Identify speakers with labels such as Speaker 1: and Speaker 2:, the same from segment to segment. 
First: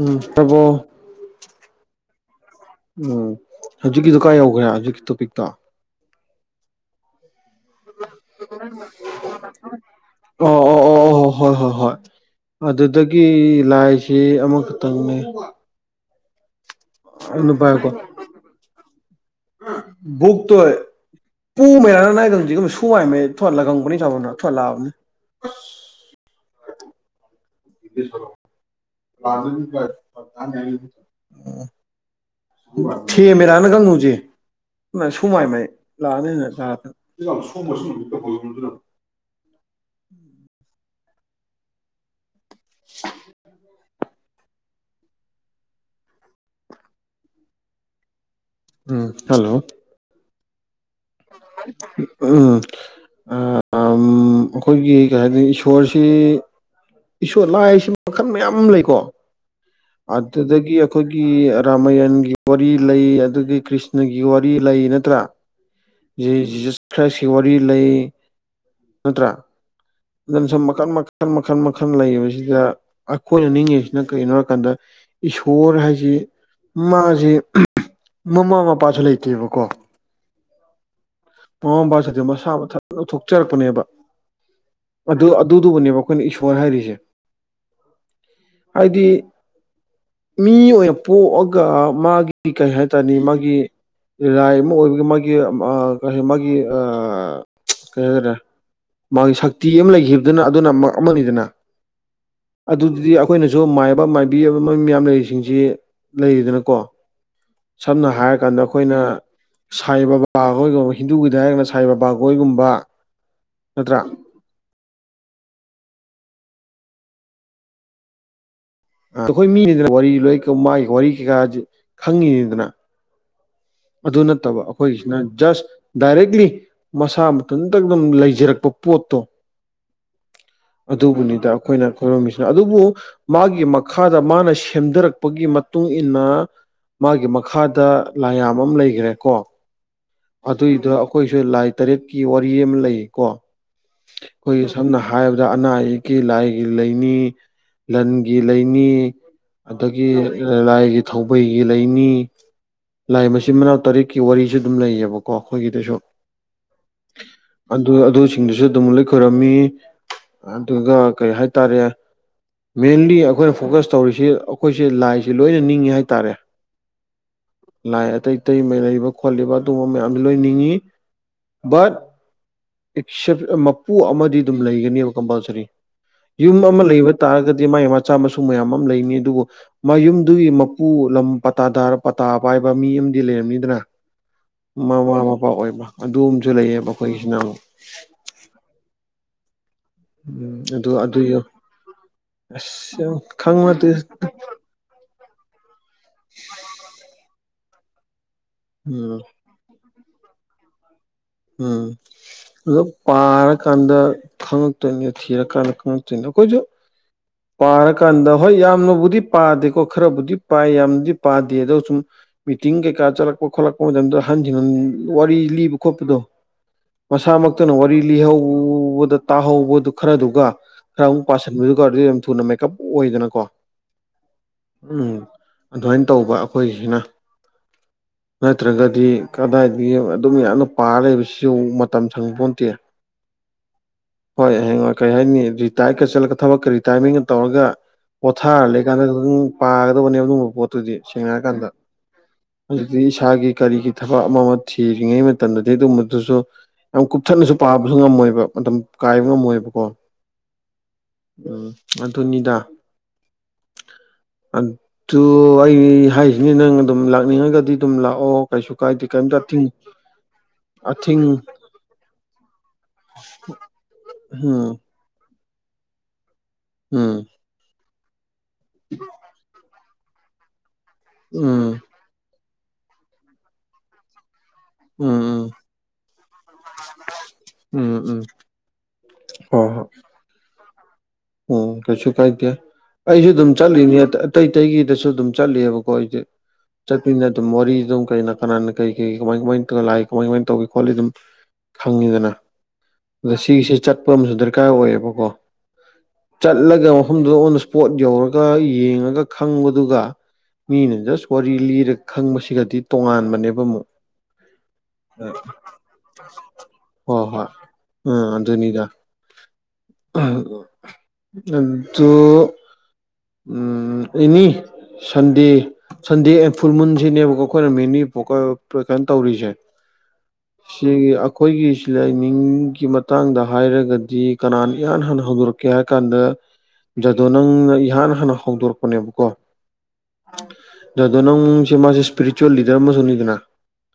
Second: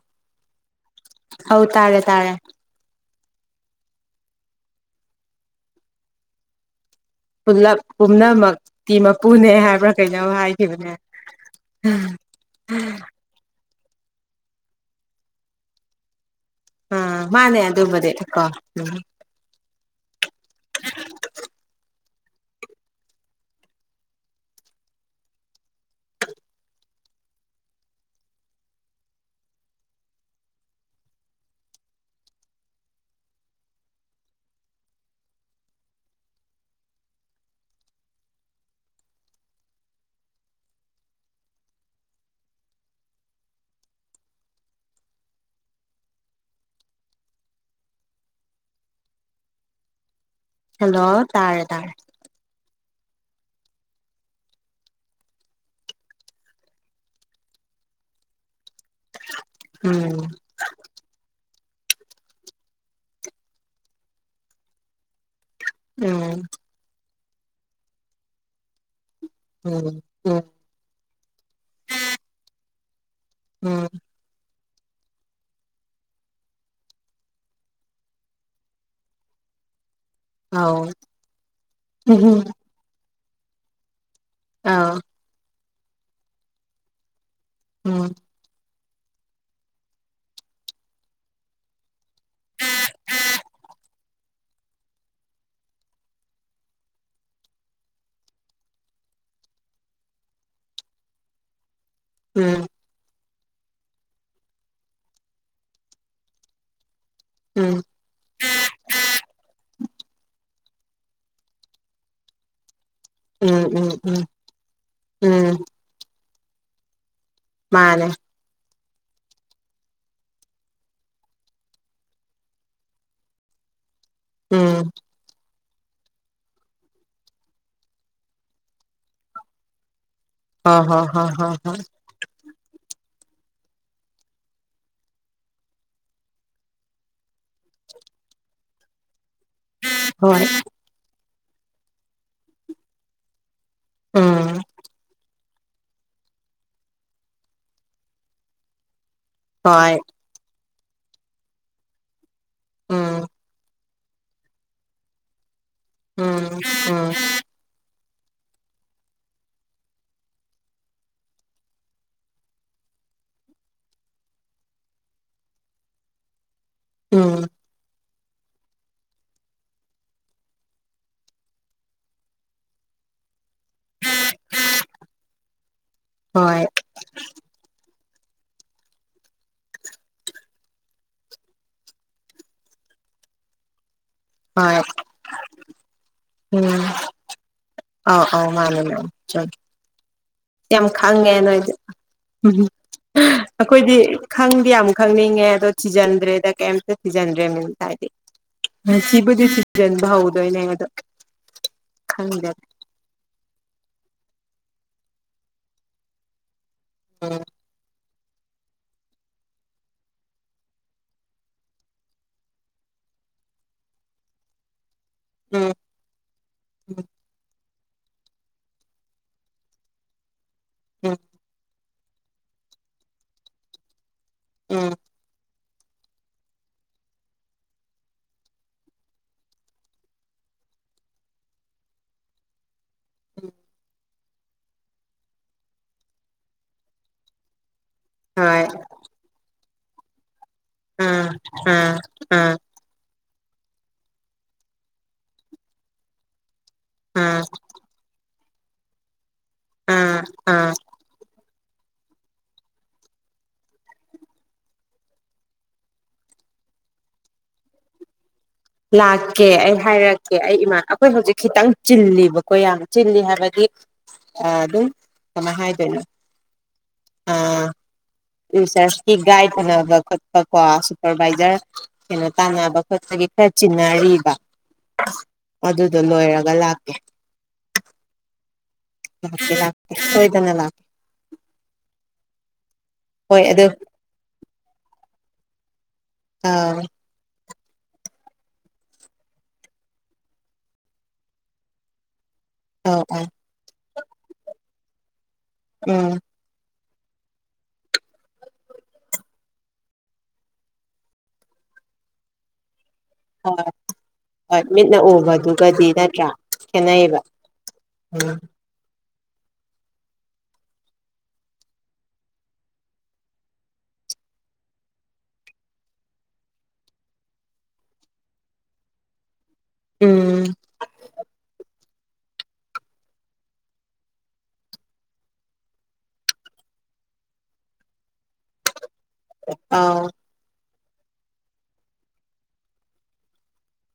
Speaker 1: ꯎꯝ ꯇꯥꯕꯣ
Speaker 2: ꯑꯥꯎ ꯇꯥꯔꯦ ꯇꯥꯔꯦ
Speaker 1: ꯎꯝ ꯍꯧꯖꯤꯛꯀꯤꯗꯨ ꯀꯥꯏ ꯌꯧꯈ꯭ꯔꯦ ꯍꯧꯖꯤꯛꯀꯤ ꯇꯣꯄꯤꯛꯇꯣ
Speaker 2: ꯄꯨꯜꯂꯞ ꯄꯨꯝꯅꯃꯛꯇꯤ ꯃꯄꯨꯅꯦ ꯍꯥꯏꯕ꯭ꯔꯥ ꯀꯩꯩꯅꯣ
Speaker 1: ꯑꯣ ꯑꯣ
Speaker 2: ꯍꯥꯏꯈꯤꯕꯅꯦ
Speaker 1: ꯑꯣ ꯑꯣ ꯍꯣ ꯍꯣꯏ ꯍꯣꯏ ꯍꯣꯏ ꯑꯗꯨꯗꯒꯤ ꯂꯥꯏꯁꯤ ꯑꯃꯈꯛꯇꯪꯅꯦ
Speaker 2: ꯑ
Speaker 1: ꯑꯗꯨ
Speaker 2: ꯃꯥꯅꯦ
Speaker 1: ꯄꯥꯏꯌꯨꯀꯣ
Speaker 2: ꯑꯗꯨꯝꯕꯗꯤ ꯀꯣ ꯎ
Speaker 1: ꯕꯨꯛꯇꯣ ꯄꯨ [unintelligible] [unintelligible] [unintelligible] ꯊꯦꯝꯃꯤꯔ ꯅꯪ ꯍꯧꯖꯤꯛ [unintelligible] [inaudible] ꯎꯝ ꯍꯜꯂꯣ
Speaker 2: ꯍꯜꯂꯣ ꯇꯥꯔꯦ ꯇꯥꯔꯦ
Speaker 1: ꯎꯝ ꯑꯥ ꯑꯩꯈꯣꯏꯒꯤ ꯀꯩ ꯍꯥꯏꯅꯤ ꯏꯁꯣꯔꯁꯤ ꯏꯁꯣꯔ ꯂꯥꯏꯁꯤ ꯃꯈꯜ ꯃꯌꯥꯝ ꯑꯃ ꯂꯩꯀꯣ
Speaker 2: ꯎꯝ
Speaker 1: ꯑꯗꯨꯗꯒꯤ ꯑꯩꯈꯣꯏꯒꯤ ꯔꯥꯃꯥꯌꯟꯒꯤ ꯋꯥꯔꯤ ꯂꯩ ꯑꯗꯨꯗꯒꯤ ꯀ꯭ꯔꯤꯁꯅꯒꯤ ꯋꯥꯔꯤ ꯂꯩ ꯅꯠꯇ꯭ꯔꯥ
Speaker 2: ꯎꯝ
Speaker 1: ꯖꯤꯖꯁ ꯈ꯭ꯔꯥꯏꯁꯀꯤ ꯋꯥꯔꯤ ꯂꯩ ꯅꯠꯇ꯭ꯔꯥ
Speaker 2: ꯎꯝ ꯎꯝ
Speaker 1: ꯑꯗꯨꯅ ꯁꯨꯝ ꯃꯈꯟ ꯃꯈꯜ ꯃꯈꯜ ꯃꯈꯜ ꯂꯩꯔꯤꯕꯕꯁꯤꯗ ꯑꯩꯈꯣꯏꯅ
Speaker 2: ꯎꯝ
Speaker 1: ꯅꯤꯡꯉꯤꯁꯤꯅ ꯀꯔꯤꯅꯣ ꯍꯥꯏꯔꯀꯥꯟꯗ ꯏꯁꯣꯔ ꯍꯥꯏꯁꯤ ꯃꯥꯁꯤ ꯃꯃꯥ ꯃꯄꯥꯁꯨ ꯂꯩꯇꯦꯕꯀꯣ
Speaker 2: ꯑꯥꯎ
Speaker 1: ꯃꯃꯥ ꯃꯄꯥ ꯂꯩꯇꯦ ꯃꯁꯥ ꯃꯊꯟ ꯂꯧꯊꯣꯛꯆꯔꯛꯄꯅꯦꯕ
Speaker 2: ꯑꯧ
Speaker 1: ꯑꯗꯨ ꯑꯗꯨꯗꯨꯕꯨꯅꯦꯕ ꯑꯩꯈꯣꯏꯅ ꯏꯁꯣꯔ ꯍꯥꯏꯔꯤꯁꯦ
Speaker 2: [unintelligible]
Speaker 1: ꯍꯥꯏꯗꯤ ꯃꯤ ꯑꯣꯏꯅ ꯄꯣꯛꯑꯒ ꯃꯥꯒꯤ ꯀꯩ ꯍꯥꯏꯇꯥꯔꯅꯤ ꯃꯥꯒꯤ ꯔꯥꯏ ꯑꯃ ꯑꯣꯏꯕꯒꯤ ꯃꯥꯒꯤ ꯀ ꯃꯥꯒꯤ ꯑꯥ ꯀꯩ ꯍꯥꯏꯇꯥꯔꯦ ꯃꯥꯒꯤ ꯁꯛꯇꯤ ꯑꯃ ꯂꯩꯈꯤꯕꯗꯨꯅ ꯑꯗꯨꯅ ꯑꯃꯅꯤꯗꯅ
Speaker 2: ꯎꯝ
Speaker 1: ꯑꯗꯨꯗꯤ ꯑꯩꯈꯣꯏꯅꯁꯨ ꯃꯥꯏꯕ ꯃꯥꯏꯕꯤꯕ ꯃ ꯃꯌꯥꯝ ꯂꯩꯔꯤꯁꯤꯡꯁꯤ ꯂꯩꯔꯤꯗꯅꯀꯣ
Speaker 2: ꯎꯝ
Speaker 1: ꯁꯝꯅ ꯍꯥꯏꯔ ꯀꯥꯟꯗ ꯑꯩꯈꯣꯏꯅ ꯁꯥꯏ ꯕꯕꯥꯈꯣꯏꯒꯨꯝꯕ ꯍꯤꯟꯗꯨꯒꯤꯗ ꯍꯥꯏꯔꯀꯥꯟꯗ ꯁꯥꯏ ꯕꯥꯕꯥ ꯍꫭꯏꯒꯨꯝꯕ
Speaker 2: ꯎꯝ ꯎꯝ ꯎꯝ ꯎꯝ ꯃꯥꯅꯦ
Speaker 1: ꯑ ꯑꯩꯈꯣꯏ ꯃꯤꯅꯤꯗꯅ ꯋꯥꯔꯤ ꯂꯣꯏ ꯃꯥꯒꯤ ꯋꯥꯔꯤ ꯀꯩꯀꯥ ꯈꯪꯉꯤꯅꯤꯗꯅ ꯑꯗꯨ ꯅꯠꯇꯕ
Speaker 2: ꯎꯝ
Speaker 1: ꯑꯩꯈꯣꯏꯒꯤꯁꯤꯅ ꯖꯁ ꯗꯥꯏꯔꯦꯛꯂꯤ ꯃꯁꯥ ꯃꯊꯟꯇ ꯑꯗꯨꯝ ꯂꯩꯖꯔꯛꯄ ꯄꯣꯠꯇꯣ
Speaker 2: ꯍꯣ ꯍꯣ ꯍꯣ
Speaker 1: ꯑꯗꯨꯕꯨꯅꯤꯗ
Speaker 2: ꯍꯣ ꯍꯣ
Speaker 1: ꯑꯩꯈꯣꯏꯅ ꯑꯣꯏꯔꯝꯃꯤꯁꯤꯅ ꯑꯗꯨꯕꯨ ꯃꯥꯒꯤ ꯃꯈꯥꯗ ꯃꯥꯅ ꯁꯦꯝꯊꯔꯛꯄꯒꯤ ꯃꯇꯨꯡꯏꯟꯅ ꯃꯥꯒꯤ ꯃꯈꯥꯗ ꯂꯥꯏ ꯌꯥꯝ ꯑꯃ ꯂꯩꯈ꯭ꯔꯦꯀꯣ
Speaker 2: [unintelligible]
Speaker 1: ꯑꯗꯨꯏꯗꫭ ꯑꯩꯈꯣꯏꯁꯨ ꯂꯥꯏ ꯇꯔꯦꯠꯀꯤ ꯋꯥꯔꯤ ꯑꯃ ꯂꯩꯌꯦꯀꯣ
Speaker 2: ꯎꯝ
Speaker 1: ꯑꯩꯈꯣꯏꯒꯤ ꯁꯝꯅ ꯍꯥꯏꯔꯕ ꯑꯗ ꯑꯅꯥ ꯑꯌꯦꯛꯀꯤ ꯂꯥꯏꯒꯤ ꯂꯩꯅꯤ ꯂꯟꯒꯤ ꯂꯩꯅꯤ
Speaker 2: ꯍꯣꯏ
Speaker 1: ꯑꯗꯒꯤ ꯂꯥꯏꯒꯤ ꯊꯧꯕꯩꯒꯤ ꯂꯩꯅꯤ ꯂꯥꯏ
Speaker 2: ꯎꯝ
Speaker 1: ꯃꯆꯤꯟ ꯃꯅꯥꯎ ꯇꯔꯦꯠꯀꯤ ꯋꯥꯔꯤꯁꯨ ꯑꯗꯨꯝ ꯂꯩꯌꯦꯕ ꯀꯣ ꯑꯩꯈꯣꯏꯒꯤꯗꯁꯨ
Speaker 2: [unintelligible]
Speaker 1: ꯑꯗꯨ ꯑꯗꯨꯁꯤꯡꯗꯨꯁꯨ ꯑꯗꯨꯝ ꯂꯩ ꯈꯣꯏꯔꯝꯃꯤ ꯑꯗꯨꯒ ꯀꯩ ꯍꯥꯏꯇꯥꯔꯦ ꯃꯦꯟꯂꯤ ꯑꯩꯈꯣꯏꯅ ꯐꯣꯀꯁ ꯇꯧꯔꯤꯁꯤ ꯑꯩꯈꯣꯏꯁꯤꯦ ꯂꯥꯏꯁꯤ ꯂꯣꯏꯅ ꯅꯤꯡꯉꯤ ꯍꯥꯏꯇꯥꯔꯦ
Speaker 2: ꯎꯝ
Speaker 1: ꯑꯇꯩ ꯑꯇꯩ ꯃ ꯂꯩꯕ ꯈꯣꯠꯂꯤꯕ ꯑꯗꯨꯒꯨꯝꯕ ꯃꯌꯥꯝꯁꯨ ꯂꯣꯏ ꯅꯤꯡꯉꯤ ꯕꯠ ꯑꯦꯁꯞ ꯃꯄꯨ ꯑꯃꯗꯤ ꯑꯗꯨꯝ ꯂꯩꯒꯅꯦꯕ ꯀꯝꯄꯜꯁꯔꯤ ꯌꯨꯝ
Speaker 2: ꯍꯣꯏ
Speaker 1: ꯑꯃ ꯂꯩꯕ ꯇꯥꯔꯒꯗꯤ ꯃꯥꯥꯏ ꯃꯆꯥ ꯃꯁꯨ ꯃꯌꯥꯝ ꯑꯃ ꯂꯩꯅꯤ ꯑꯗꯨꯕꯨ ꯃꯥꯏ ꯌꯨꯝꯗꯨꯒꯤ ꯃꯄꯨ ꯂꯝ ꯄꯇꯥ ꯄꯇꯥ ꯄꯥꯏꯕ ꯃꯤ ꯑꯃꯗꯤ ꯂꯩꯔꯝꯅꯤꯗꯅ
Speaker 2: ꯍꯣꯏ
Speaker 1: ꯃꯃꯥ ꯃꯄꯥ ꯑꯣꯏꯕ ꯑꯗꯨꯝꯕꯁꯨ ꯂꯩꯌꯦꯕ ꯑꯩꯈꯣꯏꯒꯤꯁꯤꯅ ꯑꯃꯨꯛ
Speaker 2: ꯑ ꯑꯥꯎ ꯃꯥꯅꯦ ꯃꯥ
Speaker 1: ꯎꯝ
Speaker 2: ꯌꯥꯝ
Speaker 1: ꯑꯗꯨ ꯑꯗꯨ
Speaker 2: ꯈꯪꯉꯦ ꯅꯣꯏꯗꯤ ꯎꯝ
Speaker 1: ꯑꯁ ꯌꯥꯝ ꯈꯪꯕ ꯅꯠꯇꯦ
Speaker 2: ꯑꯩꯈꯣꯏꯗꯤ ꯈꯪꯗꯤ ꯌꯥꯝ ꯈꯪꯅꯤꯡꯉꯦ ꯑꯗꯣ ꯊꯤꯖꯤꯟꯗ꯭ꯔꯦꯗ ꯀꯩꯝꯇ ꯊꯤꯖꯤꯟꯗ꯭ꯔꯦ ꯃꯤꯝꯇ ꯍꯥꯏꯗꯤ
Speaker 1: ꯎꯝ
Speaker 2: ꯊꯤꯕꯨꯗꯤ ꯊꯤꯖꯟꯕ ꯍꯧꯥꯎꯗꯣꯏꯅꯦ ꯑꯗ
Speaker 1: ꯎꯝ ꯑꯣ ꯄꯥꯔꯀꯥꯟꯗ ꯈꯪꯉꯛꯇꯣꯏꯅꯦ ꯊꯤꯔꯀꯥꯟꯗ ꯈꯪꯉꯛꯇꯣꯏꯅꯦ ꯑꯩꯈꯣꯏꯁꯨ
Speaker 2: [unintelligible]
Speaker 1: ꯄꯥꯔꯀꯥꯟꯗ ꯍꯣꯏ ꯌꯥꯝꯅꯕꯨꯗꯤ ꯄꯥꯗꯦꯀꯣ ꯈꯔꯕꯨꯗꯤ ꯄꯥꯏ ꯌꯥꯝꯅꯗꯤ ꯄꯥꯗꯦ ꯑꯗꯣ ꯁꯨꯝ ꯃꯤꯇꯤꯡ ꯀꯩꯀꯥ ꯆꯠꯂꯛꯄ ꯈꯣꯠꯂꯛꯄ ꯃꯇꯝꯗꯨꯗ ꯍꯟꯖꯤꯟꯟ ꯋꯥꯔꯤ
Speaker 2: ꯎꯝ
Speaker 1: ꯂꯤꯕ ꯈꯣꯠꯄꯗꯣ ꯃꯁꯥꯃꯛ ꯈꯛꯇꯅ ꯋꯥꯔꯤ ꯂꯤꯍꯧꯕꯗ ꯇꯥꯍꯧꯕꯗꯨ ꯈꯔꯗꯨꯒ ꯈꯔ
Speaker 2: ꯎꯝ
Speaker 1: ꯑꯃꯨꯛ ꯄꯁꯤꯟꯕꯗꯨꯒ ꯑꯗꯨ ꯊꯨꯅ ꯃꯦꯀꯞ ꯑꯣꯏꯗꯅꯀꯣ ꯎꯝ ꯑꯗꯨꯃꯥꯏꯅ ꯇꯧꯕ ꯑꯩꯈꯣꯏꯁꯤꯅ
Speaker 2: [inaudible]
Speaker 1: ꯅꯠꯇ꯭ꯔꯒꯗꯤ ꯀꯗꯥꯏꯗꯒꯤ ꯑꯗꯨꯝ ꯌꯥꯝꯅ ꯄꯥꯔ ꯂꯩꯕꯁꯤꯁꯨ ꯃꯇꯝ ꯁꯪꯕ ꯄꯣꯇꯦ
Speaker 2: [inaudible]
Speaker 1: ꯍꯣꯏ ꯍꯌꯦꯡꯉ ꯀꯩ ꯍꯥꯏꯅꯤ ꯔꯤꯇꯥꯌꯔꯒ ꯆꯠꯂꯒ ꯊꯕꯛ ꯀꯔꯤ ꯇꯥꯏꯃꯤꯡ ꯇꯧꯔꯒ
Speaker 2: ꯍꯣꯏ
Speaker 1: ꯄꯣꯊꯥꯔ ꯂꯩꯀꯥꯟꯗ ꯈꯤꯇꯪ ꯄꯥꯒꯗꯕꯅꯦ ꯑꯗꯨꯒꯕ ꯄꯣ ꯇꯨꯗꯤ
Speaker 2: ꯎꯝ
Speaker 1: ꯁꯉꯔ ꯀꯥꯟꯗ
Speaker 2: ꯎꯝ ꯎꯝ
Speaker 1: ꯑꯗꯨꯗꯤ ꯏꯁꯥꯒꯤ ꯀꯔꯤꯒꯤ ꯊꯕꯛ ꯑꯃ ꯑꯃ ꯊꯤꯔꯤꯉꯩ ꯃꯇꯝꯗꯗꯤ ꯑꯗꯨꯨꯝꯕꯗꯨꯁꯨ ꯌꯥꯝ
Speaker 2: ꯎꯝ
Speaker 1: ꯀꯨꯞꯊꯠꯅꯁꯨ ꯄꯥꯕꯁꯨ ꯉꯝꯃꯣꯏꯕ ꯃꯇꯝ ꯀꯥꯏꯕ ꯉꯝꯃꯣꯏꯕ
Speaker 2: ꯎꯝ ꯎꯝ
Speaker 1: ꯎꯝ ꯃꯅꯤꯗꯥ ꯑꯗꯨ ꯑꯩ ꯍꯥꯏꯁꯤꯅꯦ ꯅꯪ ꯑꯗꯨꯝ ꯂꯥꯛꯅꯤꯡꯉꯒꯗꯤ ꯑꯗꯨꯝ ꯂꯥꯛꯑꯣ ꯀꯩꯁꯨ ꯀꯥꯏꯗꯦ ꯀꯩꯝꯇ
Speaker 2: ꯂꯥꯛꯀꯦ
Speaker 1: ꯑꯊꯤꯡ
Speaker 2: ꯑꯩ ꯍꯥꯏꯔꯛꯀꯦ ꯑꯩ ꯏꯃꯥꯟ ꯑꯩꯈꯣꯏ
Speaker 1: ꯑꯊꯤꯡ
Speaker 2: ꯍꯧꯖꯤꯛ ꯈꯤꯇꯪ ꯆꯤꯜꯂꯤꯕꯀꯣ ꯌꯥꯝ ꯆꯤꯜꯂꯤ ꯍꯥꯏꯕꯗꯤ ꯑ
Speaker 1: ꯎꯝ
Speaker 2: ꯑꯗꯨ ꯆꯃ ꯍꯥꯏꯕꯅ
Speaker 1: ꯎꯝ
Speaker 2: ꯑꯔꯁ ꯥꯏꯠꯅꯕ ꯈꯣꯠꯄ ꯀꯣ ꯁꯨꯄꯔꯚꯏꯖꯔ
Speaker 1: ꯎꯝ
Speaker 2: ꯀꯩꯅꯣ ꯇꯥꯟꯅꯕ ꯈꯣꯠꯄꯒꯤ ꯈꯔ ꯆꯤꯟꯅꯔꯤꯕ
Speaker 1: ꯎꯝ ꯎꯝ
Speaker 2: ꯑꯗꯨꯗꯣ ꯂꯣꯏꯔꯒ ꯂꯥꯛꯀꯦ
Speaker 1: ꯎꯝ ꯎꯝ ꯍꯣꯏ ꯍꯣꯏ
Speaker 2: ꯂꯥꯛꯣꯣꯏꯗꯅ ꯂꯥꯛ
Speaker 1: ꯎꯝ ꯀꯩꯁꯨ ꯀꯥꯏꯗꯦ ꯑꯩꯁꯨ
Speaker 2: ꯍꯣꯏ
Speaker 1: ꯑꯗꯨꯝ
Speaker 2: ꯑꯗꯨ
Speaker 1: ꯆꯠꯂꯤꯅꯦ ꯑꯇꯩ ꯑꯇꯩꯒꯤꯗꯁꯨ ꯑꯗꯨꯝ ꯆꯠꯂꯤꯦꯕꯀꯣ ꯑꯩꯁꯦ
Speaker 2: ꯑ
Speaker 1: ꯆꯠꯄꯅꯤꯅ ꯑꯗꯨꯝ ꯋꯥꯔꯤ ꯑꯗꯨꯝ ꯀ ꯀꯅꯥꯅ ꯀꯩ ꯀꯩ ꯀꯃꯥꯏ ꯀꯃꯥꯏ ꯇꯧ ꯂꯥꯛꯏ ꯀꯃꯥꯏ ꯀꯃꯥꯏꯅ ꯇꯧꯒ ꯈꯣꯠꯂꯤ ꯑꯗꯨꯝ ꯈꯪꯉꯤꯗꯅ
Speaker 2: ꯑꯣ ꯑꯣ
Speaker 1: ꯑꯗ ꯁꯤꯒꯤꯁꯤꯦ ꯆꯠꯄ ꯑꯃꯁꯨ ꯗꯔꯀꯥꯔ ꯑꯣꯏꯌꯦꯕꯀꯣ
Speaker 2: ꯎꯝ
Speaker 1: ꯆꯠꯂꯒ ꯃꯐꯝꯗꯨꯗ ꯑꯣ ꯏꯁꯄꯣꯠ ꯌꯧꯔꯒ ꯌꯦꯡꯉꯒ ꯈꯪꯕꯗꯨꯒ ꯃꯤꯅ ꯖꯁ ꯋꯥꯔꯤ ꯂꯤꯔ ꯈꯪꯕꯁꯤꯒꯗꯤ ꯇꯣꯉꯥꯟꯕꯅꯦꯕ ꯑꯃꯨꯛ
Speaker 2: ꯍꯣꯏ ꯃꯤꯠꯅ ꯎꯕꯗꯨꯒꯗꯤ ꯅꯠꯇ꯭ꯔꯥ
Speaker 1: ꯍ
Speaker 2: ꯈꯦꯠꯅꯩꯌꯦꯕ
Speaker 1: ꯍꯣꯏ ꯎꯝ ꯑꯗꯨꯅꯤꯗ ꯑꯗꯨꯗꯨꯣ ꯎ ꯏꯅꯤ ꯁꯟꯗꯦ ꯁꯟꯗꯦ ꯐꯨꯜ ꯃꯨꯟꯁꯤꯅꯦꯕꯀꯣ ꯑꯩꯈꯣꯏꯅ ꯃꯤꯦꯅꯤ ꯄꯣꯛꯀ ꯀꯩꯅꯣ ꯇꯧꯔꯤꯁꯦ
Speaker 2: ꯎꯝ
Speaker 1: ꯁꯤꯒꯤ ꯑꯩꯈꯣꯏꯒꯤ ꯂꯥꯏꯅꯤꯡꯒꯤ ꯃꯇꯥꯡꯗ ꯍꯥꯏꯔꯒꯗꯤ ꯀꯅꯥꯅ ꯏꯍꯥꯟ ꯍꯥꯟꯅ ꯍꯧꯗꯣꯔꯛꯀꯦ ꯍꯥꯏ ꯀꯥꯟꯗ ꯖꯗꯣ ꯅꯪꯅ ꯏꯍꯥꯟ ꯍꯥꯟꯅ ꯍꯧꯗꯣꯔꯛꯄꯅꯦꯕꯀꯣ
Speaker 2: ꯑꯥ
Speaker 1: ꯗꯣ ꯅꯪꯁꯦ ꯃꯥ ꯏꯁꯄꯤꯔꯤꯆꯨꯋꯦꯜ ꯂꯤꯗꯔ ꯑꯃꯁꯨꯅꯤꯗꯨꯅ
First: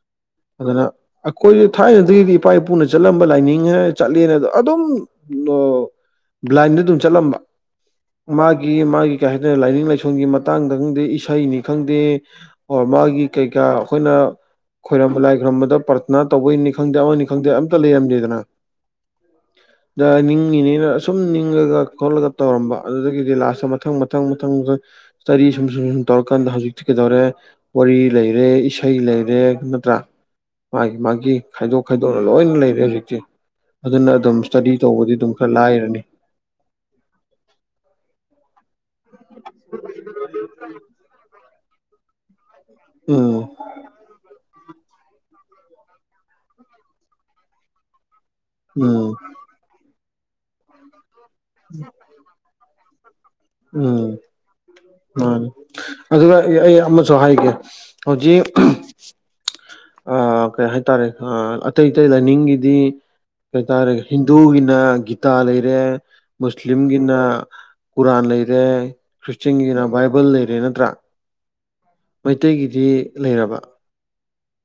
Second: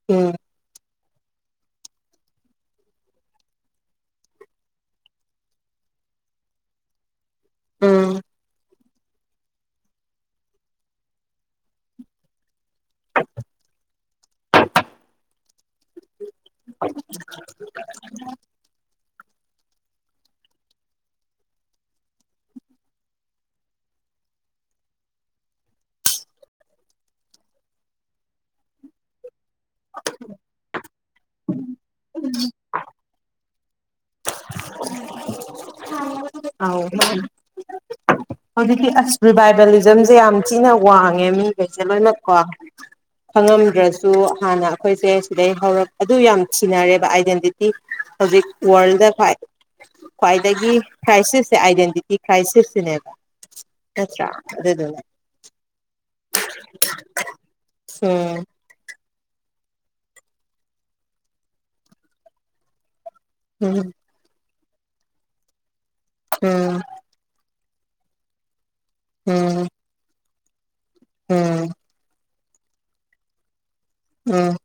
Speaker 2: ꯎꯝ
Speaker 1: ꯑꯗꯨꯅ ꯑꯩꯈꯣꯏꯁ ꯊꯥꯏꯅꯗꯒꯤꯗꯤ ꯏꯄꯥ ꯏꯄꯨꯅ ꯆꯠꯂꯝꯕ ꯂꯥꯏꯅꯤꯡꯉ ꯆꯠꯂꯦꯅꯗꯣ ꯑꯗꯨꯝ ꯕ꯭ꯂꯥꯏꯟꯗ ꯑꯗꯨꯝ ꯆꯠꯂꯝꯕ
Speaker 2: ꯎꯝ
Speaker 1: ꯃꯥꯒꯤ ꯃꯥꯒꯤ ꯀꯩ ꯍꯥꯏꯇꯅ ꯂꯥꯏꯅꯤꯡ ꯂꯥꯏꯁꯣꯟꯒꯤ ꯃꯇꯥꯡꯗ ꯈꯪꯗꯦ ꯏꯁꯩꯅꯤ ꯈꯪꯗꯦ ꯑꯣ ꯃꯥꯒꯤ ꯀꯩꯀꯥ ꯑꯩꯈꯣꯏꯅ ꯈꯣꯏꯔꯝꯕ ꯂꯥꯏ ꯈꯣꯏꯔꯝꯕꯗ ꯅ ꯇꯧꯕꯩꯅꯤ ꯈꯪꯗꯦ ꯑꯃꯅꯤꯅꯤ ꯈꯪꯗꯦ ꯑꯝꯇ ꯂꯩꯔꯝꯗꯦꯗꯅ ꯗ ꯅꯤꯡꯉꯤꯅꯤꯅ ꯑꯁꯨꯝ ꯅꯤꯡꯉꯒ ꯈꯣꯠꯂꯒ ꯇꯧꯔꯝꯕ ꯑꯗꯨꯗꯒꯤꯗꯤ ꯂꯥꯁꯇ ꯃꯊꯪ ꯃꯊꯪ ꯃꯊꯪ ꯃꯊꯪꯗ ꯏꯁ꯭ꯇꯗꯤ ꯁꯨꯝ ꯁꯨꯝ ꯁꯨꯝ ꯇꯧꯔꯀꯥꯟꯗ ꯍꯧꯖꯤꯛꯇꯤ ꯀꯩꯗꯧꯔꯦ ꯋꯥꯔꯤ ꯂꯩꯔꯦ ꯏꯁꯩ ꯂꯩꯔꯦ ꯅꯠꯇ꯭ꯔꯥ ꯃꯥꯒꯤ ꯃꯥꯒꯤ ꯈꯥꯏꯗꯣꯛ ꯈꯥꯏꯗꯣꯛꯅ ꯂꯣꯏꯅ ꯂꯩꯔꯦ ꯍꯧꯖꯤꯛꯇꯤ ꯑꯗꯨꯅ ꯑꯗꯨꯝ ꯁ꯭ꯇꯗꯤ ꯇꯧꯕꯗꯤ ꯑꯗꯨꯝ ꯈꯔ ꯂꯥꯏꯔꯅꯤ
Speaker 2: ꯍꯥꯎ ꯍꯧꯖꯤꯛꯇꯤ ꯑꯁ ꯔꯤꯕꯥꯏꯕꯦꯂꯤꯖꯝꯁꯦ ꯌꯥꯝ ꯊꯤꯅ ꯋꯥꯡꯉꯦ ꯃꯤꯈꯩꯁꯦ ꯂꯣꯏꯅꯃꯛꯀꯣ
Speaker 1: ꯎꯝ
Speaker 2: ꯐꯪꯉꯝꯗ꯭ꯔꯁꯨ ꯁꯨ ꯍꯥꯟꯅ ꯑꯩꯈꯣꯏꯁꯦ ꯁꯤꯗꯩ ꯍꯧꯔꯛ ꯑꯗꯨ ꯌꯥꯝ ꯁꯤꯤꯅꯔꯦꯕ ꯑꯥꯏꯗꯦꯟꯇꯤꯇꯤ ꯍꯧꯖꯤꯛ ꯋꯥꯔꯜꯗ
Speaker 1: ꯎꯝ
Speaker 2: ꯈ꯭ꯋꯥꯏ ꯈ꯭ꯋꯥꯏꯗꯒꯤ ꯈ꯭ꯔꯥꯏꯁꯤꯁꯁꯦ ꯑꯥꯏꯗꯦꯟꯇꯤꯇꯤ ꯈ꯭ꯔꯥꯏꯁꯤꯁꯁꯤꯅꯦꯕ ꯇ꯭ꯔ
Speaker 1: ꯃꯥ ꯑꯗꯨꯒ ꯑꯩ ꯑꯃꯁꯨ ꯍꯥꯏꯒꯦ
Speaker 2: ꯎꯝ
Speaker 1: ꯍꯧꯖꯤꯛ ꯀꯩ ꯍꯥꯏꯇꯥꯔꯦ ꯑꯇꯩ ꯑꯇꯩ ꯂꯥꯏꯅꯤꯡꯒꯤꯗꯤ
Speaker 2: ꯎꯝ
Speaker 1: ꯀꯩꯇꯥꯔꯦ ꯍꯤꯟꯗꯨꯒꯤꯅ ꯒꯤꯇꯥ ꯂꯩꯔꯦ
Speaker 2: ꯎꯝ
Speaker 1: ꯃꯨꯁꯂꯤꯝꯒꯤꯅ ꯀꯨꯔꯥꯟ ꯂꯩꯔꯦ ꯁꯤꯗꯦ
Speaker 2: ꯎꯝ
Speaker 1: ꯈ꯭ꯔꯤꯁꯇꯦꯟꯒꯤꯅ ꯕꯥꯏꯕꯜ ꯂꯩꯔꯦ ꯅꯠꯇ꯭ꯔꯥ
Speaker 2: ꯎꯝ
Speaker 1: ꯃꯩꯇꯩꯒꯤꯗꯤ ꯂꯩꯔꯕ
Speaker 2: ꯎꯝ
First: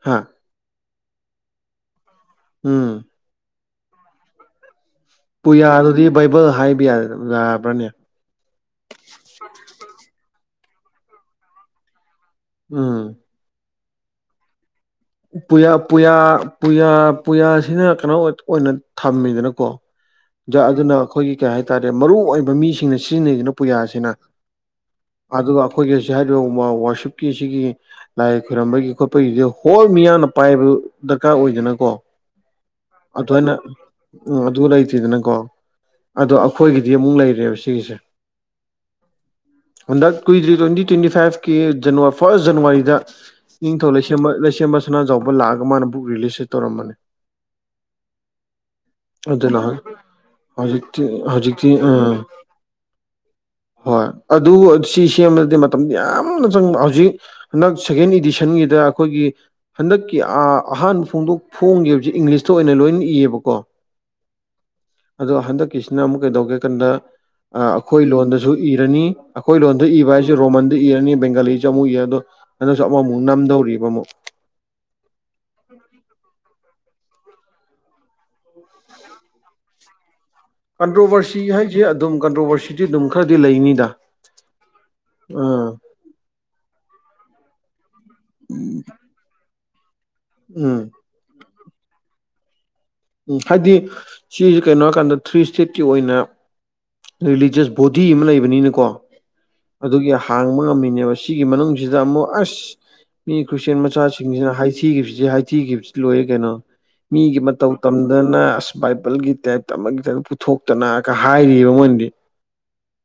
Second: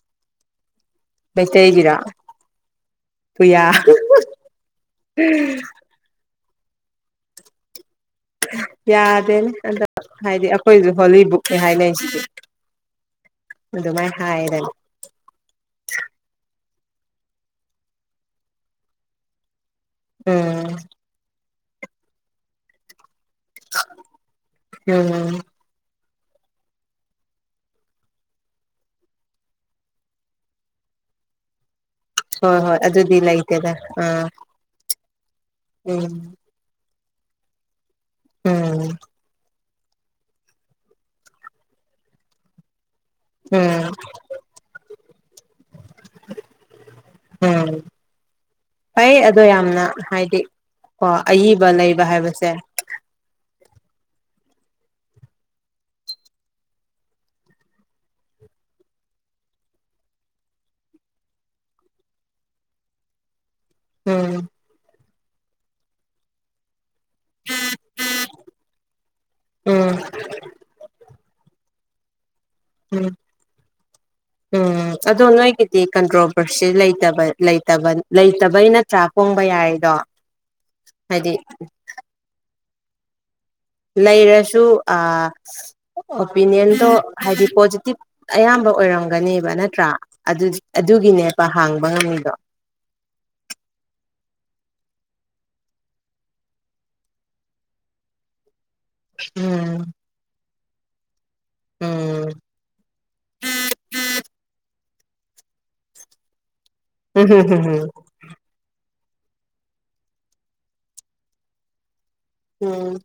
Speaker 1: ꯍꯥꯥ
Speaker 2: ꯃꯦꯁ ꯍꯦꯒꯔꯥ
Speaker 1: ꯎꯝ
Speaker 2: ꯄꯨꯌꯥ
Speaker 1: ꯄꯨꯌꯥꯗꯨꯗꯤ ꯕꯥꯏꯕꯜ ꯍꯥꯏꯕ ꯌꯥ ꯌꯥꯕ꯭ꯔꯅꯦ
Speaker 2: ꯌꯥꯗꯦꯅꯦ ꯑꯗ ꯍꯥꯏꯗꯤ ꯑꯩꯈꯣꯏꯁꯨ ꯍꯣꯂꯤꯕꯨꯛꯅꯤ ꯍꯥꯏꯅꯩ ꯁꯤꯗꯤ
Speaker 1: ꯎꯝ
Speaker 2: ꯑꯗꯨꯗꯨ ꯃꯥꯏ ꯍꯥ ꯍꯥꯏꯗꯅꯤ
Speaker 1: ꯄꯨꯌꯥ ꯄꯨꯌꯥ ꯄꯨꯌꯥ ꯄꯨꯌꯥꯁꯤꯅ ꯀꯩꯅꯣ ꯑꯣꯏꯅ ꯊꯝꯃꯤꯗꯅꯀꯣ
Speaker 2: ꯎꯝ
Speaker 1: ꯑꯗꯨꯅ ꯑꯩꯈꯣꯏꯒꯤ ꯀꯩ ꯍꯥꯏꯇꯥꯔꯦ ꯃꯔꯨꯑꯣ ꯑꯣꯏꯕ ꯃꯤꯁꯤꯡꯅ ꯁꯤꯖꯤꯟꯅꯩꯁꯤꯅ ꯄꯨꯌꯥꯁꯤꯅ
Speaker 2: ꯎꯝ
Speaker 1: ꯑꯗꯨꯒ ꯑꯩꯈꯣꯏꯒꯤ ꯑꯁꯤ ꯍꯥꯏꯔꯤꯕ ꯋꯥꯔꯁꯤꯞꯀꯤ ꯑꯁꯤꯒꯤ ꯂꯥꯏ ꯈꯣꯏꯔꯝꯕꯒꯤ ꯈꯣꯠꯄꯒꯤꯗꯤ ꯍꯣꯜ ꯃꯤꯌꯥꯝꯅ ꯄꯥꯏꯕ ꯗꯔꯀꯥꯔ ꯑꯣꯏꯗꯅꯀꯣ
Speaker 2: ꯍꯣꯏ ꯍꯣꯏ ꯑꯗꯨꯗꯤ
Speaker 1: ꯑꯗꯨ ꯑꯅ
Speaker 2: ꯂꯩꯇꯦꯗ ꯑꯥ
Speaker 1: ꯎꯝ ꯑꯗꯨ ꯂꯩꯇꯗꯅꯀꯣ
Speaker 2: ꯎꯝ
Speaker 1: ꯑꯣ ꯑꯩꯈꯣꯏꯒꯤꯗꯤ ꯑꯃꯨꯛ ꯂꯩꯔꯦꯕ ꯁꯤꯒꯤꯁꯦ
Speaker 2: ꯎꯝ
Speaker 1: ꯍꯟꯗꯛ ꯀꯨꯏꯗ꯭ꯔꯤ ꯇ꯭ꯋꯦꯟꯇꯤ ꯇ꯭ꯋꯦꯟꯇꯤ ꯐꯥꯏꯚ ꯐꯥꯔꯁ ꯖꯅꯋꯥꯔꯤꯗ
Speaker 2: ꯎꯝ
Speaker 1: ꯅꯤꯡꯊꯧ ꯃꯁꯅꯥꯖꯥꯎꯕ ꯂꯥꯛꯑꯒ ꯃꯥꯅ ꯕꯨꯛ ꯔꯤꯂꯤꯁ ꯇꯧꯔꯝꯕꯅꯤ
Speaker 2: ꯎꯝ ꯐꯩ ꯑꯗꯣ
Speaker 1: ꯑꯗꯨꯅ
Speaker 2: ꯌꯥꯝꯅ ꯍꯥꯏꯗꯤ
Speaker 1: ꯍꯧꯖꯤꯛꯇꯤ
Speaker 2: ꯀꯣ ꯑꯏꯕ
Speaker 1: ꯍꯧꯖꯤꯛꯇꯤ
Speaker 2: ꯂꯩꯕ
Speaker 1: ꯑꯥ
Speaker 2: ꯍꯥꯏꯕꯁꯦ [inaudible]
Speaker 1: ꯍꯣꯏ ꯑꯗꯨ ꯁꯤ ꯁꯦꯝꯃꯗꯤ ꯃꯇꯝꯗ ꯌꯥꯝꯅ ꯆꯪꯕ ꯍꯧꯖꯤꯛ ꯍꯟꯗꯛ ꯁꯦꯀꯦꯟ ꯏꯗꯤꯁꯟꯒꯤꯗ ꯑꯩꯈꯣꯏꯒꯤ ꯍꯟꯗꯛꯀꯤ ꯑꯍꯥꯟꯕ ꯐꯣꯡꯗꯣꯛ ꯐꯣꯡꯒꯦꯁ ꯏꯪꯂꯤꯁꯇ ꯑꯣꯏꯅ ꯂꯣꯏꯅ ꯏꯌꯦꯕꯀꯣ
Speaker 2: ꯎꯝ
Speaker 1: ꯑꯗꯣ ꯍꯟꯗꯛꯀꯤꯁꯤꯅ ꯑꯃꯨꯛ ꯀꯩꯗꯧꯒꯦ ꯀꯟꯗ ꯑꯩꯈꯣꯏ ꯂꯣꯟꯗꯁꯨ ꯏꯔꯅꯤ ꯑꯩꯈꯣꯏ ꯂꯣꯟꯗ
Speaker 2: ꯎꯝ
Speaker 1: ꯏꯕ ꯍꯥꯏꯁꯤꯦ ꯔꯣꯃꯟꯗ ꯏꯔꯅꯤ ꯕꯦꯡꯒꯥꯂꯤꯁꯤ ꯆ ꯑꯃꯨꯛ ꯌꯦ ꯑꯗꯣ ꯅꯗꯁꯨ
Speaker 2: ꯎꯝ
Speaker 1: ꯑꯃꯃꯨꯛ ꯅꯝꯗꯧꯔꯤꯕ ꯑꯃꯨꯛ
Speaker 2: ꯎꯝ ꯑꯗꯣ ꯅꯣꯏꯒꯤꯗꯤ ꯀꯟ꯭ꯔꯣ ꯄ꯭ꯔꯣꯁꯇꯇ ꯂꯩꯇꯕꯩ ꯅꯠꯇ꯭ꯔꯥ ꯄꯣꯡꯕ ꯌꯥꯔꯗꯣ
Speaker 1: ꯀꯟꯇ꯭ꯔꯣꯚꯔꯁꯤ ꯍꯥꯏꯁꯦ ꯑꯗꯨꯝ ꯀꯟꯇ꯭ꯔꯣꯚꯔꯁꯤꯗꯤ ꯑꯗꯨꯝ ꯈꯔꯗꯤ ꯂꯩꯅꯤ
Speaker 2: ꯂꯩꯔꯁꯨ ꯑꯣꯄꯤꯅꯤꯌꯟꯗꯣ ꯍꯥꯏꯗꯤ ꯄꯣꯖꯤꯇꯤꯞ ꯑꯌꯥꯝꯕ ꯑꯣꯏꯔꯝꯒꯅꯦꯕ ꯅꯠꯇ꯭ꯔꯥ
Speaker 1: ꯎꯝ
Speaker 2: ꯑꯗꯨꯒꯤꯅꯦꯕ ꯍꯥꯡꯕ ꯉꯝꯃꯤꯗꯣ
Speaker 1: ꯎꯝ ꯍꯥꯏꯗꯤ ꯁꯤꯁ ꯀꯩꯅꯣ ꯍꯥꯏꯀꯥꯟꯗ ꯊ꯭ꯔꯤ ꯏꯁꯇꯦꯠꯀꯤ ꯑꯣꯏꯅ ꯔꯤꯂꯤꯖꯁ ꯕꯣꯗꯤ ꯑꯃ ꯂꯩꯕꯅꯤꯅꯀꯣ
Speaker 2: ꯎꯝ
Speaker 1: ꯑꯗꯨꯒꯤ ꯍꯥꯡꯕ ꯉꯝꯃꯤꯅꯦꯕ ꯑꯁꯤꯒꯤ ꯃꯅꯨꯡꯁꯤꯗ ꯑꯃꯨꯛ
Speaker 2: ꯎꯝ
Speaker 1: ꯑꯁ ꯃꯤ ꯈꯔꯤꯁꯦꯟ ꯃꯆꯥꯁꯤꯡꯁꯤꯅ ꯍꯥꯏ ꯊꯤꯈꯤꯕꯁꯤ ꯍꯥꯏꯊꯤꯈꯤꯕꯁꯤ ꯂꯣꯏ ꯀꯩꯅꯣ ꯃꯤꯒꯤ ꯃꯇꯧ ꯗꯅ ꯑꯁ ꯕꯥꯏꯕꯜꯒꯤ ꯇꯥꯏꯞꯇ ꯑꯃꯒꯤ ꯇꯥꯏ ꯄꯨꯊꯣꯛꯇꯅ ꯍꯥꯏꯔꯤ ꯃꯣꯏꯅꯗꯤ
Speaker 2: ꯎꯝ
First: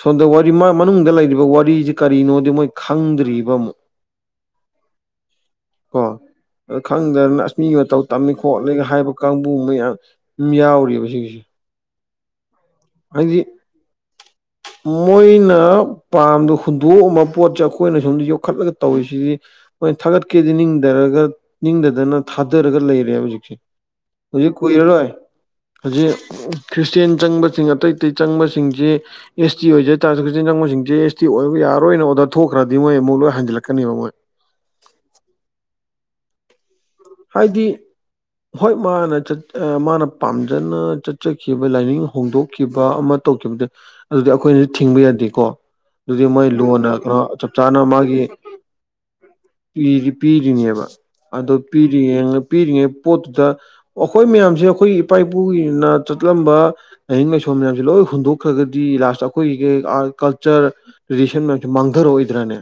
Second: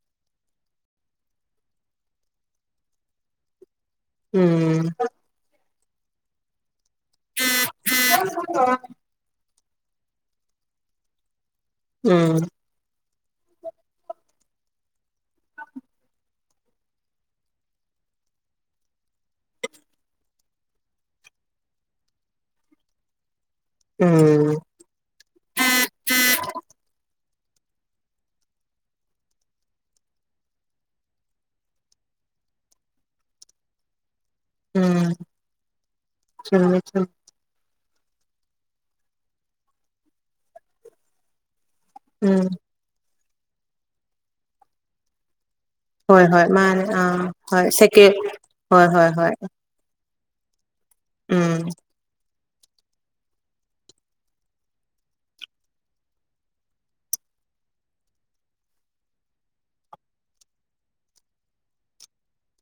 Speaker 1: ꯁꯣꯝꯗ ꯋꯥꯔꯤ ꯃꯥ ꯃꯅꯨꯡꯗ ꯂꯩꯔꯤꯕ ꯋꯥꯔꯤꯁꯤ ꯀꯔꯤꯅꯣꯗꯤ ꯃꯣꯏ ꯈꯪꯗ꯭ꯔꯤꯕ ꯑꯃꯨꯛ
Speaker 2: ꯎꯝ
Speaker 1: ꯀ ꯈꯪꯗ꯭ꯔ ꯑꯁ ꯃꯤ ꯃꯇꯧ ꯇꯝꯅꯤ ꯈꯣꯠꯂꯤꯒ ꯍꯥꯏꯕ ꯀꯥꯡꯕꯨ ꯃꯌꯥꯝ ꯌꯥꯎꯔꯤꯕꯕ ꯁꯤꯒꯤꯁꯨ
Speaker 2: ꯎꯝ
Speaker 1: ꯍꯥꯏꯗꯤ
Speaker 2: [inaudible]
Speaker 1: ꯃꯣꯏꯅ ꯄꯥꯝꯗ ꯍꯨꯟꯗꯣꯛꯑꯝꯕ ꯄꯣꯠꯁꯦ ꯑꯩꯈꯣꯏꯅ ꯁꯣꯝꯗ ꯌꯣꯛꯈꯠꯂꯒ ꯇꯧꯔꯤꯁꯤꯗꯤ ꯍꯣꯏ ꯊꯥꯒꯠꯀꯦꯗꯤ ꯅꯤꯡꯗꯔꯒ ꯅꯤꯡꯊꯗꯅ ꯊꯥꯗꯔꯒ ꯂꯩꯔꯦ ꯍꯧꯖꯤꯛꯁꯦ
Speaker 2: ꯎꯝ
Speaker 1: ꯍꯧꯖꯤꯛ
Speaker 2: ꯎꯝ
Speaker 1: ꯀꯨꯏꯔꯔꯣꯏ ꯍꯧꯖꯤꯛ ꯈ꯭ꯔꯤꯁꯇꯌꯥꯦꯟ ꯆꯪꯕꯁꯤꯡ ꯑꯇꯩ ꯑꯇꯩ ꯆꯪꯕꯁꯤꯡꯁꯤ ꯑꯦꯁ ꯇꯤ ꯑꯣꯏꯖꯥꯔꯁꯨꯆꯤꯟꯖꯡꯎꯣꯏꯁꯤꯡꯁꯦ ꯑꯦꯁ ꯇꯤ ꯑꯣꯏꯕ ꯌꯥꯔꯣꯏꯅ ꯑꯣꯔꯗꯔ ꯊꯣꯛꯈ꯭ꯔꯗꯤ ꯃꯣꯏ ꯑꯃꯨꯛ ꯂꯣꯏ ꯍꯟꯖꯤꯜꯂꯛꯀꯅꯦꯕ ꯃꯣꯏ
Speaker 2: ꯎꯝ ꯊ
Speaker 1: ꯍꯥꯏꯗꯤ ꯍꯣꯏ ꯃꯥꯅ ꯃꯥꯅ ꯄꯥꯝꯖꯅ ꯆꯠꯆꯈꯤꯕ ꯂꯥꯏꯅꯤꯡ
Speaker 2: ꯎꯝ
Speaker 1: ꯍꯣꯡꯗꯣꯛꯈꯤꯕ ꯑꯃ ꯇꯧꯈꯤꯕꯗ ꯑꯗꯨꯗꯤ ꯑꯩꯈꯣꯏꯅꯗꯤ ꯊꯤꯡꯕ ꯌꯥꯗꯦꯀꯣ ꯑꯗꯨꯗꯤ
Speaker 2: ꯍꯣꯏ ꯍꯣꯏ
Speaker 1: ꯃꯣꯏ
Speaker 2: ꯃꯥꯅꯦ
Speaker 1: ꯂꯨꯅ ꯀꯩꯅꯣ
Speaker 2: ꯑꯥ
Speaker 1: ꯆꯞ
Speaker 2: ꯍꯣꯏ
Speaker 1: ꯆꯥꯅ
Speaker 2: ꯁꯦꯀꯦ
Speaker 1: ꯃꯥꯒꯤ
Speaker 2: ꯍꯣꯏ ꯍꯣꯏ ꯍꯣꯏ
Speaker 1: ꯄꯤꯔꯤꯅꯦꯕ ꯑꯗꯣ
Speaker 2: ꯎꯝ
Speaker 1: ꯄꯤꯔꯤꯉ ꯄꯤꯔꯤꯉꯩ ꯄꯣꯠꯇꯨꯗ ꯑꯩꯈꯣꯏ ꯃꯌꯥꯝꯁꯦ ꯑꯩꯈꯣꯏ ꯏꯄꯥ ꯏꯄꯨꯒꯤꯅ ꯆꯠꯂꯝꯕ ꯂꯥꯏꯅꯤꯡ ꯂꯥꯏꯁꯣꯟ ꯃꯌꯥꯝꯁꯦ ꯂꯣꯏ ꯍꯨꯟꯗꯣꯛꯈ꯭ꯔꯒꯗꯤ ꯂꯥꯁꯇ ꯑꯩꯈꯣꯏꯒꯤ ꯑꯥꯔꯠ ꯀꯜꯆꯔ ꯇ꯭ꯔꯦꯗꯤꯁꯟ ꯃꯌꯥꯝꯁꯦ ꯃꯥꯡꯊꯔꯛꯑꯣꯏꯗ꯭ꯔꯥꯅꯦ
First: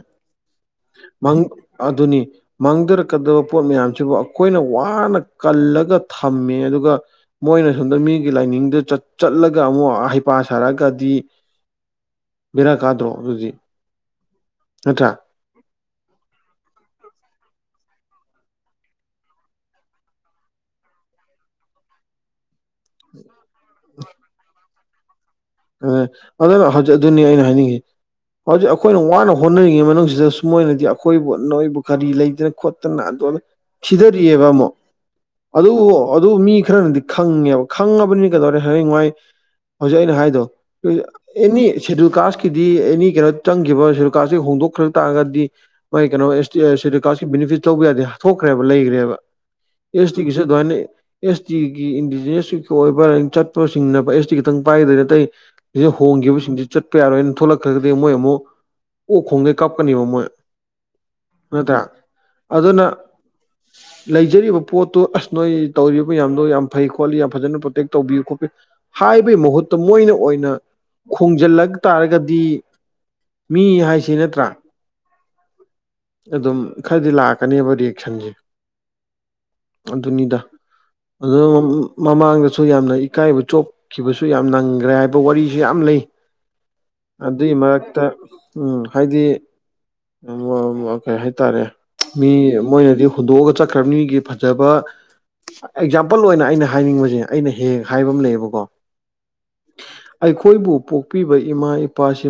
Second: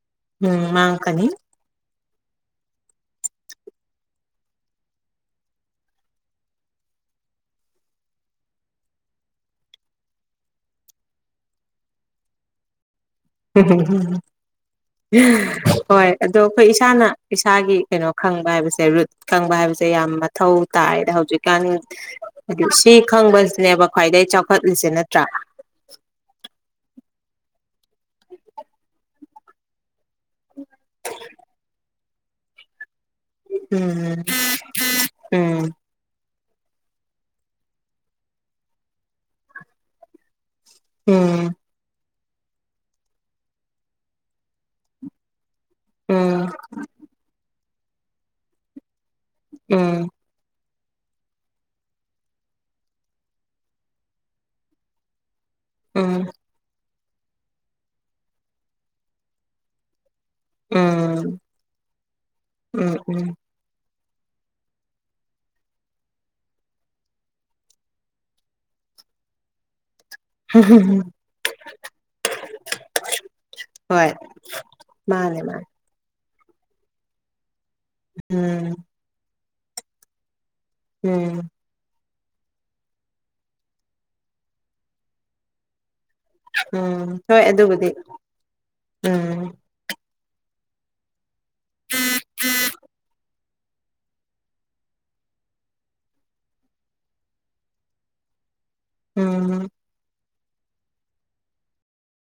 Speaker 2: ꯎꯝ ꯃꯥ ꯀꯅꯤ
Speaker 1: ꯑꯗꯨꯅꯤ ꯃꯥꯡꯊꯔꯛꯀꯗꯕ ꯄꯣꯠ ꯃꯌꯥꯝꯁꯤꯕꯨ ꯑꯩꯈꯣꯏꯅ ꯋꯥꯅ ꯀꯜꯂꯒ ꯊꯝꯃꯦ ꯑꯗꯨꯒ ꯃꯣꯏꯅ ꯁꯣꯝꯗ ꯃꯤꯒꯤ ꯂꯥꯏꯅꯤꯡꯗ ꯆꯠ ꯆꯠꯂꯒ ꯑꯃꯨꯛ ꯍꯩꯄꯥ ꯁꯥꯔꯛꯒꯗꯤ ꯕꯤꯔꯛ ꯀꯥꯗ꯭ꯔꯣ
Speaker 2: ꯎꯝꯝꯝ
Speaker 1: ꯅꯠꯇ꯭ꯔꯥ
Speaker 2: ꯎꯝ ꯍꯣꯏ ꯑꯗꯣ ꯑꯩꯈꯣꯏ ꯏꯁꯥꯅ ꯏꯁꯥꯒꯤ ꯀꯩꯅꯣ ꯈꯪꯕ ꯍꯥꯏꯕꯁꯦ ꯔꯨꯠ ꯈꯪꯕ ꯍꯥꯏꯕꯁꯦ ꯌꯥꯝ ꯃꯊꯧ ꯇꯥꯏꯗ ꯍꯧꯖꯤꯛꯀꯥꯟ ꯑꯗꯨ ꯁꯤ ꯈꯪꯕꯁꯤꯅꯦꯕ ꯈ꯭ꯋꯥꯏꯗꯒꯤꯩ ꯆꯥꯎꯈꯠꯂꯤꯁꯦ ꯅꯠꯇ꯭ꯔꯥ
Speaker 1: ꯑꯗꯨꯅ ꯍꯧꯖꯤꯛ ꯑꯗꯨꯅꯤ ꯑꯩꯅ ꯍꯥꯏꯅꯤꯡꯉꯤ ꯍꯧꯖꯤꯛ ꯑꯩꯈꯣꯏꯅ ꯋꯥꯅ ꯍꯣꯠꯅꯔꯤꯉꯩ ꯃꯅꯨꯡꯁꯤꯗ ꯃꯣꯏꯅꯗꯤ ꯑꯩꯈꯣꯏꯕꯨ ꯅꯣꯏꯕꯨ ꯀꯔꯤ ꯂꯩꯗꯅ ꯈꯣꯠꯇꯅ ꯑꯗꯨ
Speaker 2: ꯎꯝ
Speaker 1: ꯊꯤꯊꯔꯤꯑꯦꯕ ꯑꯃꯨꯛ ꯑꯗꯨ
Speaker 2: ꯎꯝ
Speaker 1: ꯑꯗꯨ ꯃꯤ ꯈꯔꯅꯗꯤ ꯈꯪꯉꯦꯕ ꯈꯪꯉꯕꯅꯤꯅ ꯀꯩꯗꯧꯔꯦ ꯍꯌꯦꯡꯥꯏ ꯍꯧꯖꯤꯛ ꯑꯩꯅ ꯍꯥꯏꯗꯣ
Speaker 2: ꯎꯝ
Speaker 1: ꯑꯦꯅꯤ ꯁꯦꯗꯨꯜ ꯀꯥꯁꯀꯤꯗꯤ ꯑꯦꯅꯤ ꯀꯩꯅꯣ ꯆꯪꯈꯤꯕ ꯁꯦꯗꯨꯜ ꯀꯥꯁꯀꯤ ꯍꯣꯡꯗꯣꯛꯈ꯭ꯔ ꯇꯥꯔꯒꯗꯤ ꯃꯥꯒꯤ
Speaker 2: ꯎꯝ
Speaker 1: ꯀꯩꯅꯣꯁ ꯕꯅꯤꯐꯤꯠ ꯇꯧꯕ ꯌꯥꯗꯦ ꯍꯥ ꯊꯣꯛꯈ꯭ꯔꯦꯕ ꯂꯩꯈ꯭ꯔꯦꯕ
Speaker 2: ꯎꯝ
Speaker 1: ꯑꯦꯁ ꯇꯤꯒꯤ ꯑꯗꯨꯃꯥꯏꯅ ꯑꯦꯁ ꯇꯤꯒꯤ ꯏꯟꯗꯤꯖꯤꯅ꯭ꯁ ꯑꯣꯏꯕ ꯆꯠꯄꯁꯤꯡꯅꯅꯕ ꯑꯦꯁ ꯇꯤ ꯈꯤꯇꯪ ꯄꯥꯏꯒꯗꯣꯏ ꯅꯠꯇꯇꯩ ꯁꯤꯗ
Speaker 2: ꯎꯝ
Speaker 1: ꯍꯣꯡꯈꯤꯕꯁꯤꯡꯁꯤ ꯆꯠꯄ ꯌꯥꯔꯣꯏꯅ ꯊꯣꯛꯂꯛꯈ꯭ꯔꯒꯗꯤ ꯃꯣꯏ ꯑꯃꯨꯛ ꯑꯣꯛ ꯈꯣꯡꯗꯩ ꯀꯥꯞꯀꯅꯦꯕ ꯃꯣꯏ
Speaker 2: ꯎꯝ
Speaker 1: ꯃꯠꯇ꯭ꯔ ꯑꯗꯨꯅ
Speaker 2: ꯎꯝ [inaudible]
Speaker 1: ꯂꯩꯖꯔꯤꯕ ꯄꯣꯠꯇꯣ ꯑꯁ ꯅꯣꯏ ꯇꯧꯔꯤꯕ ꯃꯌꯥꯝꯗꯣ ꯌꯥꯝ ꯐꯩ ꯈꯣꯠꯂꯤ ꯌꯥꯝ ꯐꯖꯅ ꯄ꯭ꯔꯣꯇꯦꯛ ꯇꯧꯕꯤꯌꯨ ꯈꯣꯠꯄꯤꯨ ꯍꯥꯏꯕꯒꯤ ꯃꯍꯨꯠꯇꯨ ꯃꯣꯏꯅ
Speaker 2: ꯎꯝ
Speaker 1: ꯈꯣꯡꯖꯤꯜꯂꯛ ꯇꯥꯔꯒꯗꯤ ꯃꯤ
Speaker 2: ꯍꯣꯏ
Speaker 1: ꯍꯥꯏꯁꯤ ꯅꯠꯇ꯭ꯔꯥ
Speaker 2: ꯃꯥꯅꯦ ꯃꯥꯅꯦ
Speaker 1: ꯑꯗꯨꯝ ꯈꯔꯗꯤ ꯂꯥꯛꯀꯅꯦꯕ ꯔꯤꯌꯦꯛꯁꯟꯁꯦ
Speaker 2: ꯎꯝ
Speaker 1: ꯑꯗꯨꯅꯤꯗ ꯑꯗ
Speaker 2: ꯎꯝ
Speaker 1: ꯃꯃꯥꯡꯗꯁꯨ ꯌꯥꯝꯅ ꯏꯀꯥꯏꯕ ꯆꯣꯛꯈꯤꯕꯁꯨ ꯌꯥꯝ ꯅꯪꯈ꯭ꯔꯦ ꯍꯥꯏꯕ ꯋꯥꯔꯤꯁꯨ ꯌꯥꯝ ꯂꯩ
Speaker 2: ꯎꯝ ꯍꯣꯏ
Speaker 1: ꯑꯗꯨꯒꯤ
Speaker 2: ꯑꯗꯨꯕꯨꯗꯤ
Speaker 1: ꯃꯔꯛꯇ ꯎꯝ ꯍꯥꯏꯗꯤ
Speaker 2: ꯎꯝ
Speaker 1: ꯀꯩ ꯍꯥꯏꯇꯥꯔꯦ ꯃꯤ ꯃꯣꯏꯅꯗꯤ ꯍꯨꯟꯗꯣꯛꯑꯒ ꯆ ꯐꯈ꯭ꯔꯕꯅꯤꯒꯤ ꯐꯖꯕ ꯑꯦꯛꯖꯥꯝꯄꯜ ꯑꯣꯏꯅ ꯑꯩꯅ ꯍꯥꯏꯅꯤꯡꯕꯁꯦ ꯑꯩꯅ ꯍꯦꯛ ꯍꯥꯏꯕ ꯑꯃ ꯂꯩꯌꯦꯕꯀꯣ
Speaker 2: ꯎꯝ
Speaker 1: ꯑꯩꯈꯣꯏꯕꯨ ꯄꯣꯛꯄꯤꯕ ꯏꯃꯥ ꯏꯄꯥꯁꯤ